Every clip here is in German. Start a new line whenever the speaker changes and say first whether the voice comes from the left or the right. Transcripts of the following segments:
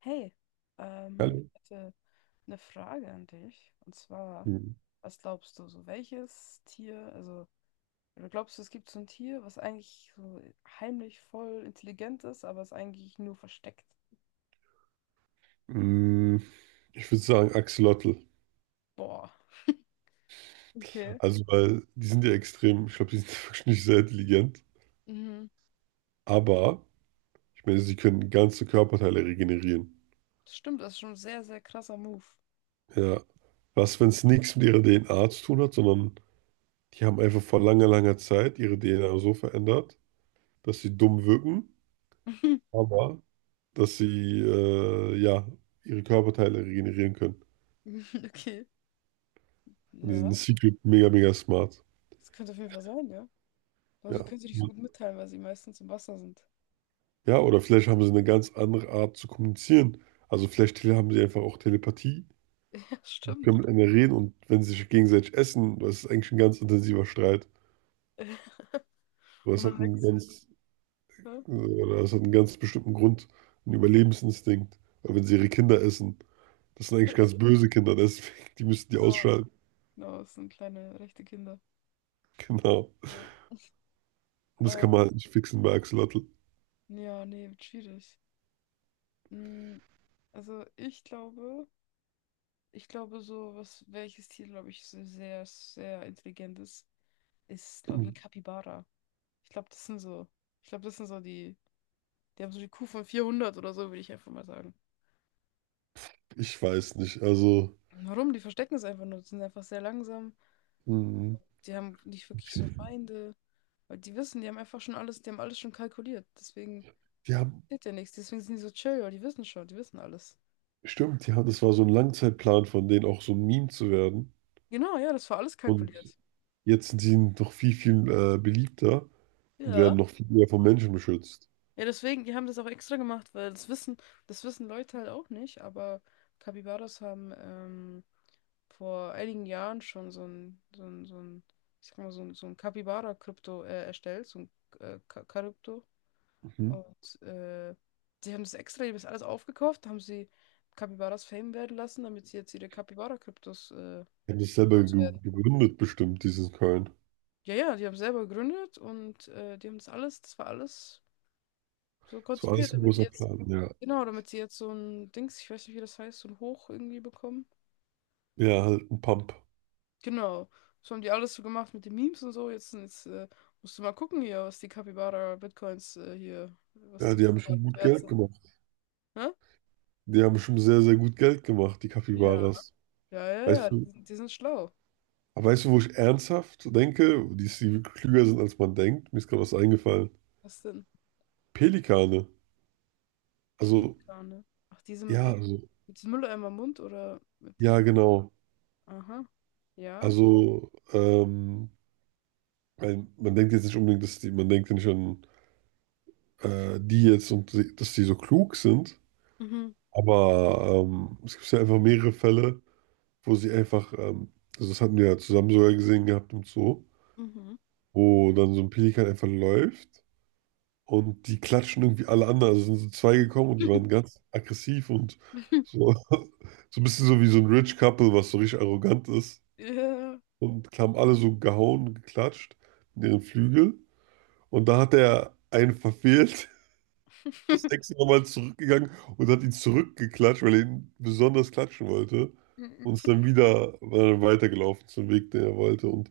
left: Hey,
right: Hallo.
left: ich hätte eine Frage an dich. Und zwar,
right: Hm.
left: was glaubst du, so welches Tier, also, oder glaubst du, es gibt so ein Tier, was eigentlich so heimlich voll intelligent ist, aber es eigentlich nur versteckt?
right: Mm, Ich würde sagen Axolotl.
left: Boah, okay.
right: Also, weil die sind ja extrem, ich glaube, die sind wirklich nicht sehr intelligent.
left: Mhm.
right: Aber, ich meine, sie können ganze Körperteile regenerieren.
left: Das stimmt, das ist schon ein sehr, sehr krasser Move.
right: Ja. Was, wenn es nichts mit ihrer DNA zu tun hat, sondern die haben einfach vor langer, langer Zeit ihre DNA so verändert, dass sie dumm wirken, aber dass sie, ja, ihre Körperteile regenerieren können.
left: Okay.
right: Und die sind
left: Ja,
right: secret mega, mega smart.
left: das könnte auf jeden Fall sein, ja. Aber sie
right: Ja.
left: können sich nicht so gut mitteilen, weil sie meistens im Wasser sind.
right: Ja, oder vielleicht haben sie eine ganz andere Art zu kommunizieren. Also vielleicht haben sie einfach auch Telepathie,
left: Ja,
right: können
left: stimmt.
right: miteinander reden, und wenn sie sich gegenseitig essen, das ist eigentlich ein ganz intensiver Streit. Aber
left: Und
right: es hat
left: dann
right: einen
left: wächst,
right: ganz,
left: ne?
right: oder es hat einen ganz bestimmten Grund, einen Überlebensinstinkt. Weil wenn sie ihre Kinder essen, das sind eigentlich ganz böse Kinder, deswegen, die müssen die
left: Genau.
right: ausschalten.
left: Genau, es sind kleine rechte Kinder.
right: Genau.
left: Ja.
right: Und das kann man
left: Ähm,
right: halt nicht fixen bei Axolotl.
left: ja, nee, wird schwierig. Mm, Also ich glaube so, was, welches Tier, glaube ich, so sehr, sehr intelligent ist, ist, glaube ich, ein Capybara. Ich glaube, das sind so, ich glaube, das sind so die, die haben so die Kuh von 400 oder so, würde ich einfach mal sagen.
right: Ich weiß nicht, also,
left: Warum? Die verstecken es einfach nur, die sind einfach sehr langsam,
right: hm,
left: die haben nicht wirklich so Feinde, weil die wissen, die haben einfach schon alles, die haben alles schon kalkuliert, deswegen
right: die haben,
left: passiert ja nichts, deswegen sind die so chill, weil die wissen schon, die wissen alles.
right: stimmt, die haben, das war so ein Langzeitplan von denen, auch so ein Meme zu werden.
left: Genau, ja, das war alles
right: Und
left: kalkuliert.
right: jetzt sind sie noch viel, viel beliebter und
left: Ja.
right: werden noch viel mehr von Menschen beschützt.
left: Ja, deswegen, die haben das auch extra gemacht, das wissen Leute halt auch nicht, aber Capybaras haben vor einigen Jahren schon so ein, ich sag mal, so ein Capybara-Krypto erstellt, so ein Krypto.
right: Mhm.
left: Und sie haben das extra, die haben das alles aufgekauft, haben sie Capybaras Fame werden lassen, damit sie jetzt ihre Capybara-Kryptos
right: Die haben das selber ge
left: loswerden.
right: gegründet, bestimmt, diesen Coin.
left: Ja, ja, die haben selber gegründet und die haben das alles, das war alles so
right: Das war
left: konzipiert,
right: alles ein
left: damit die
right: großer
left: jetzt,
right: Plan, ja.
left: genau, damit sie jetzt so ein Dings, ich weiß nicht, wie das heißt, so ein Hoch irgendwie bekommen.
right: Ja, halt ein Pump.
left: Genau. So haben die alles so gemacht mit den Memes und so. Jetzt, musst du mal gucken hier, was die Capybara Bitcoins hier, was
right: Ja,
left: die
right: die haben schon gut
left: wert
right: Geld
left: sind.
right: gemacht.
left: Hä?
right: Die haben schon sehr, sehr gut Geld gemacht, die
left: Ja.
right: Capybaras.
left: Ja, ja, ja,
right: Weißt du,
left: die sind schlau.
right: aber weißt du, wo ich ernsthaft denke, die, die klüger sind, als man denkt? Mir ist gerade was eingefallen.
left: Was denn?
right: Pelikane. Also,
left: Pelikane. Ach, diese mit
right: ja,
left: dem,
right: also,
left: mit diesem Mülleimer im Mund oder mit
right: ja,
left: diesem,
right: genau.
left: aha, ja.
right: Also, man denkt jetzt nicht unbedingt, dass die, man denkt ja nicht an die jetzt und dass die so klug sind,
left: Mhm,
right: aber es gibt ja einfach mehrere Fälle, wo sie einfach, also das hatten wir ja zusammen sogar gesehen gehabt im Zoo,
left: mhm.
right: wo dann so ein Pelikan einfach läuft und die klatschen irgendwie alle anderen, also sind so zwei gekommen und die waren ganz aggressiv und so, so ein bisschen so wie so ein Rich Couple, was so richtig arrogant ist,
left: Ja.
right: und haben alle so gehauen und geklatscht in ihren Flügel, und da hat er einen verfehlt, ist extra nochmal zurückgegangen und hat ihn zurückgeklatscht, weil er ihn besonders klatschen wollte. Und ist dann wieder weitergelaufen zum Weg, den er wollte. Und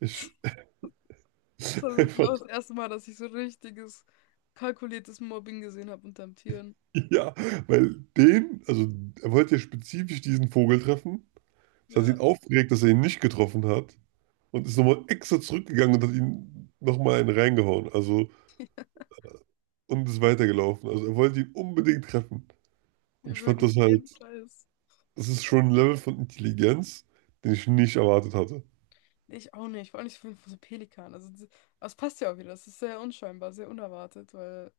right: ich
left: Das war wirklich
right: einfach,
left: auch das erste Mal, dass ich so richtiges, kalkuliertes Mobbing gesehen habe unterm Tieren.
right: ja, weil also er wollte ja spezifisch diesen Vogel treffen. Das hat
left: Ja,
right: ihn aufgeregt, dass er ihn nicht getroffen hat. Und ist nochmal extra zurückgegangen und hat ihn nochmal einen reingehauen. Also, und ist weitergelaufen. Also er wollte ihn unbedingt treffen. Und
left: wir
right: ich fand
left: wirklich
right: das halt,
left: jeden Preis.
right: das ist schon ein Level von Intelligenz, den ich nicht erwartet hatte.
left: Ich auch nicht, vor allem nicht von so Pelikan. Also, das passt ja auch wieder. Das ist sehr unscheinbar, sehr unerwartet, weil,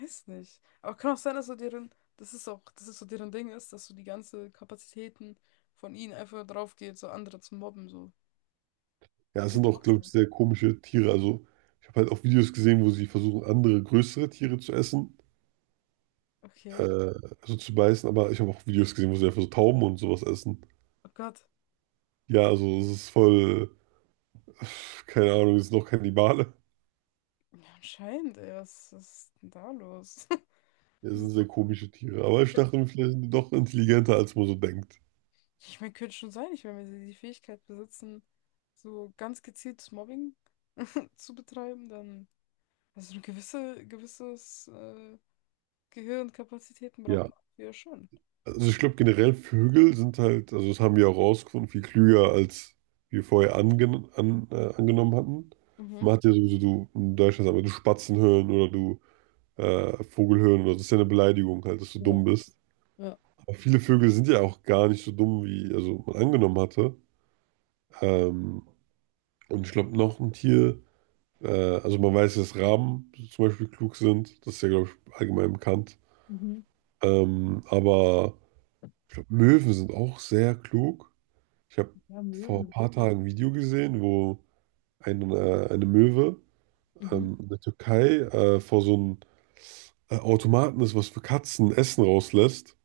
left: weiß nicht. Aber kann auch sein, dass so deren, das ist auch, das ist so deren Ding ist, dass so die ganze Kapazitäten von ihnen einfach drauf geht, so andere zu mobben, so.
right: Ja,
left: Das
right: es
left: könnte
right: sind
left: ja
right: auch,
left: auch
right: glaube ich,
left: sein.
right: sehr komische Tiere. Also, ich habe halt auch Videos gesehen, wo sie versuchen, andere größere Tiere zu essen, äh,
left: Okay.
right: also zu beißen, aber ich habe auch Videos gesehen, wo sie einfach so Tauben und sowas essen.
left: Oh Gott.
right: Ja, also, es ist voll, keine Ahnung, es sind noch Kannibale.
left: Ja, anscheinend, ey, was ist denn da los?
right: Ja, es sind sehr komische Tiere, aber ich dachte mir, vielleicht sind die doch intelligenter, als man so denkt.
left: Ich meine, könnte schon sein, ich meine, wenn sie die Fähigkeit besitzen, so ganz gezieltes Mobbing zu betreiben, dann, also eine gewisse, gewisses Gehirnkapazitäten braucht
right: Ja,
left: man ja schon.
right: also, ich glaube, generell Vögel sind halt, also, das haben wir auch rausgefunden, viel klüger, als wir vorher angenommen hatten.
left: Mhm.
right: Man hat ja sowieso, du in Deutschland, aber du Spatzen hören oder du, Vogelhirn oder so. Das ist ja eine Beleidigung halt, dass du
left: Ja,
right: dumm bist.
left: ja,
right: Aber viele Vögel sind ja auch gar nicht so dumm, wie also man angenommen hatte. Ähm, und ich glaube, noch ein Tier, äh, also man weiß, dass Raben zum Beispiel klug sind, das ist ja, glaube ich, allgemein bekannt.
left: mhm.
right: Aber ich glaube, Möwen sind auch sehr klug. Ich habe
left: Ja,
right: vor ein
left: Möwen.
right: paar Tagen ein Video gesehen, wo eine Möwe
left: Mhm.
right: in der Türkei vor so einem Automaten ist, was für Katzen Essen rauslässt.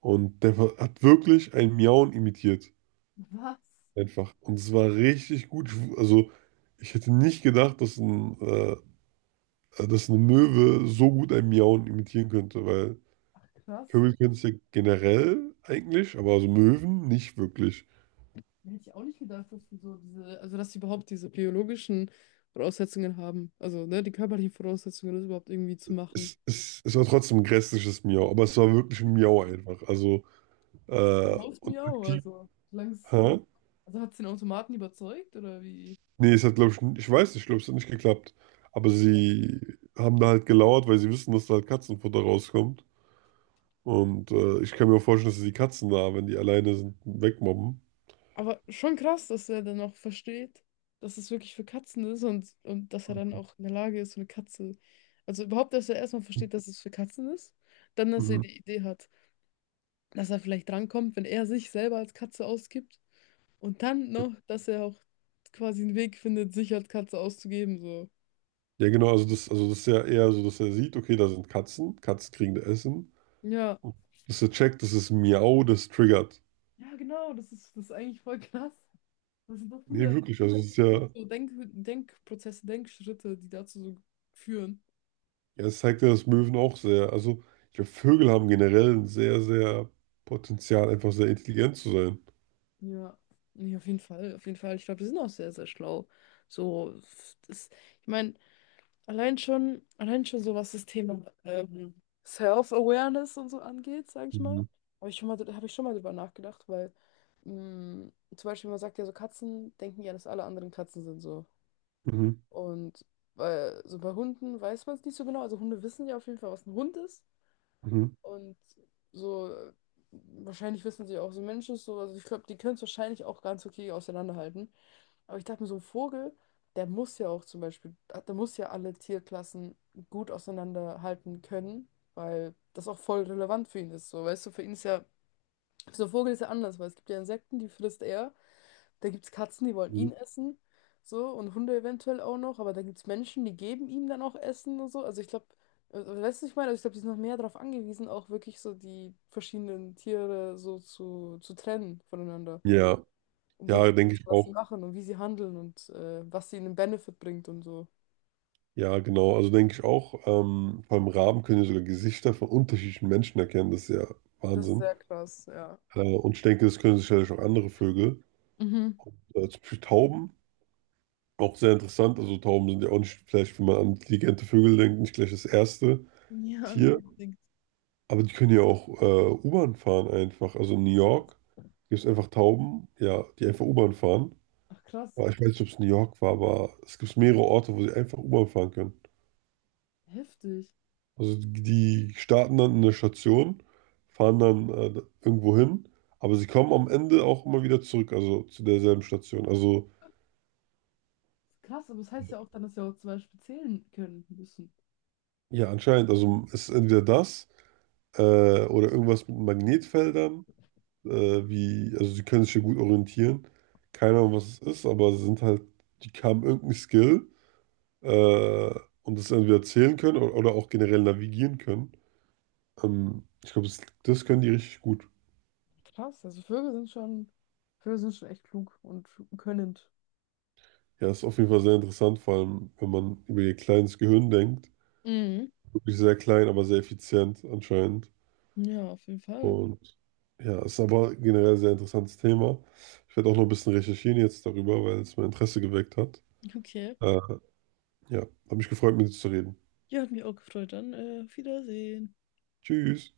right: Und der hat wirklich ein Miauen imitiert.
left: Was?
right: Einfach. Und es war richtig gut. Also, ich hätte nicht gedacht, dass, dass eine Möwe so gut ein Miauen imitieren könnte, weil
left: Ach, krass.
right: Vögel können es ja generell eigentlich, aber also Möwen nicht wirklich.
left: Hätte ich auch nicht gedacht, dass sie so diese, also dass sie überhaupt diese biologischen Voraussetzungen haben. Also, ne, die körperlichen Voraussetzungen, das überhaupt irgendwie zu machen.
right: Es war trotzdem ein grässliches Miau, aber es war wirklich ein Miau einfach. Also,
left: Läuft
right: und
left: mir auch,
right: aktiv.
left: also. Solange
right: Hä?
left: also hat es den Automaten überzeugt oder wie?
right: Nee, es hat, glaube ich, ich weiß nicht, ich glaube, es hat nicht geklappt. Aber sie haben da halt gelauert, weil sie wissen, dass da halt Katzenfutter rauskommt. Und ich kann mir auch vorstellen, dass sie die Katzen da, wenn die alleine sind, wegmobben.
left: Aber schon krass, dass er dann auch versteht, dass es wirklich für Katzen ist und dass er dann auch in der Lage ist, so eine Katze. Also überhaupt, dass er erstmal versteht, dass es für Katzen ist, dann, dass er
right: Mhm.
left: die Idee hat, dass er vielleicht drankommt, wenn er sich selber als Katze ausgibt und dann noch, dass er auch quasi einen Weg findet, sich als Katze auszugeben, so.
right: Ja, genau, also das ist ja eher so, dass er sieht, okay, da sind Katzen, Katzen kriegen da Essen.
left: Ja.
right: Dass er checkt, das ist Miau, das triggert.
left: Ja, genau, das ist eigentlich voll krass. Das sind so
right: Nee,
left: viele,
right: wirklich, also
left: das
right: es
left: sind
right: ist
left: so viele
right: ja,
left: so Denk Denkprozesse, Denkschritte, die dazu so führen.
right: ja, es zeigt ja, dass Möwen auch sehr, also ich glaube, Vögel haben generell ein sehr, sehr Potenzial, einfach sehr intelligent zu sein.
left: Ja, nee, auf jeden Fall, auf jeden Fall. Ich glaube, die sind auch sehr, sehr schlau. So, das, ich meine, allein schon so, was das Thema Self-Awareness und so angeht, sage ich mal.
right: Mhm.
left: Habe ich schon mal drüber nachgedacht, weil zum Beispiel man sagt ja so, Katzen denken ja, dass alle anderen Katzen sind so.
right: Mhm.
left: Und weil so bei Hunden weiß man es nicht so genau. Also Hunde wissen ja auf jeden Fall, was ein Hund ist.
right: Mhm.
left: Und so, wahrscheinlich wissen sie auch, so ein Mensch ist so, also ich glaube, die können es wahrscheinlich auch ganz okay auseinanderhalten. Aber ich dachte mir, so ein Vogel, der muss ja auch zum Beispiel, der muss ja alle Tierklassen gut auseinanderhalten können, weil das auch voll relevant für ihn ist. So, weißt du, für ihn ist ja, so ein Vogel ist ja anders, weil es gibt ja Insekten, die frisst er. Da gibt es Katzen, die wollen
right: Mhm.
left: ihn essen, so, und Hunde eventuell auch noch, aber da gibt es Menschen, die geben ihm dann auch Essen und so. Also ich glaube, weißt du, was ich meine? Also ich glaube, die sind noch mehr darauf angewiesen, auch wirklich so die verschiedenen Tiere so zu trennen voneinander.
right: Ja,
left: Um
right: ja,
left: wirklich zu
right: denke
left: wissen,
right: ich
left: was sie
right: auch.
left: machen und wie sie handeln und was sie ihnen Benefit bringt und so.
right: Ja, genau. Also denke ich auch, beim Raben können ja sogar Gesichter von unterschiedlichen Menschen erkennen. Das ist ja
left: Das ist
right: Wahnsinn.
left: sehr krass, ja.
right: Und ich denke, das können sicherlich auch andere Vögel.
left: Mhm.
right: Zum Beispiel Tauben, auch sehr interessant. Also Tauben sind ja auch nicht, vielleicht, wenn man an intelligente Vögel denkt, nicht gleich das erste
left: Ja, nicht
right: Tier.
left: unbedingt.
right: Aber die können ja auch U-Bahn fahren einfach. Also in New York gibt es einfach Tauben, ja, die einfach U-Bahn fahren.
left: Ach krass,
right: Aber ich weiß nicht, ob es New York war, aber es gibt mehrere Orte, wo sie einfach U-Bahn fahren können.
left: heftig.
right: Also die starten dann in der Station, fahren dann irgendwo hin, aber sie kommen am Ende auch immer wieder zurück, also zu derselben Station. Also
left: Krass, aber das heißt ja auch dann, dass sie auch zum Beispiel zählen können müssen.
right: ja, anscheinend, also es ist entweder das, äh, oder irgendwas mit Magnetfeldern, äh, wie, also sie können sich ja gut orientieren. Keine Ahnung, was es ist, aber sie sind halt, die haben irgendeinen Skill, äh, und das entweder zählen können oder, auch generell navigieren können. Ich glaube, das, können die richtig gut.
left: Krass, also Vögel sind schon echt klug und könnend.
right: Ja, ist auf jeden Fall sehr interessant, vor allem wenn man über ihr kleines Gehirn denkt.
left: Mhm.
right: Wirklich sehr klein, aber sehr effizient anscheinend.
left: Ja, auf jeden Fall.
right: Und ja, ist aber generell ein sehr interessantes Thema. Ich werde auch noch ein bisschen recherchieren jetzt darüber, weil es mein Interesse geweckt hat.
left: Okay.
right: Äh, ja, habe mich gefreut, mit dir zu reden.
left: Ja, hat mich auch gefreut. Dann auf Wiedersehen.
right: Tschüss.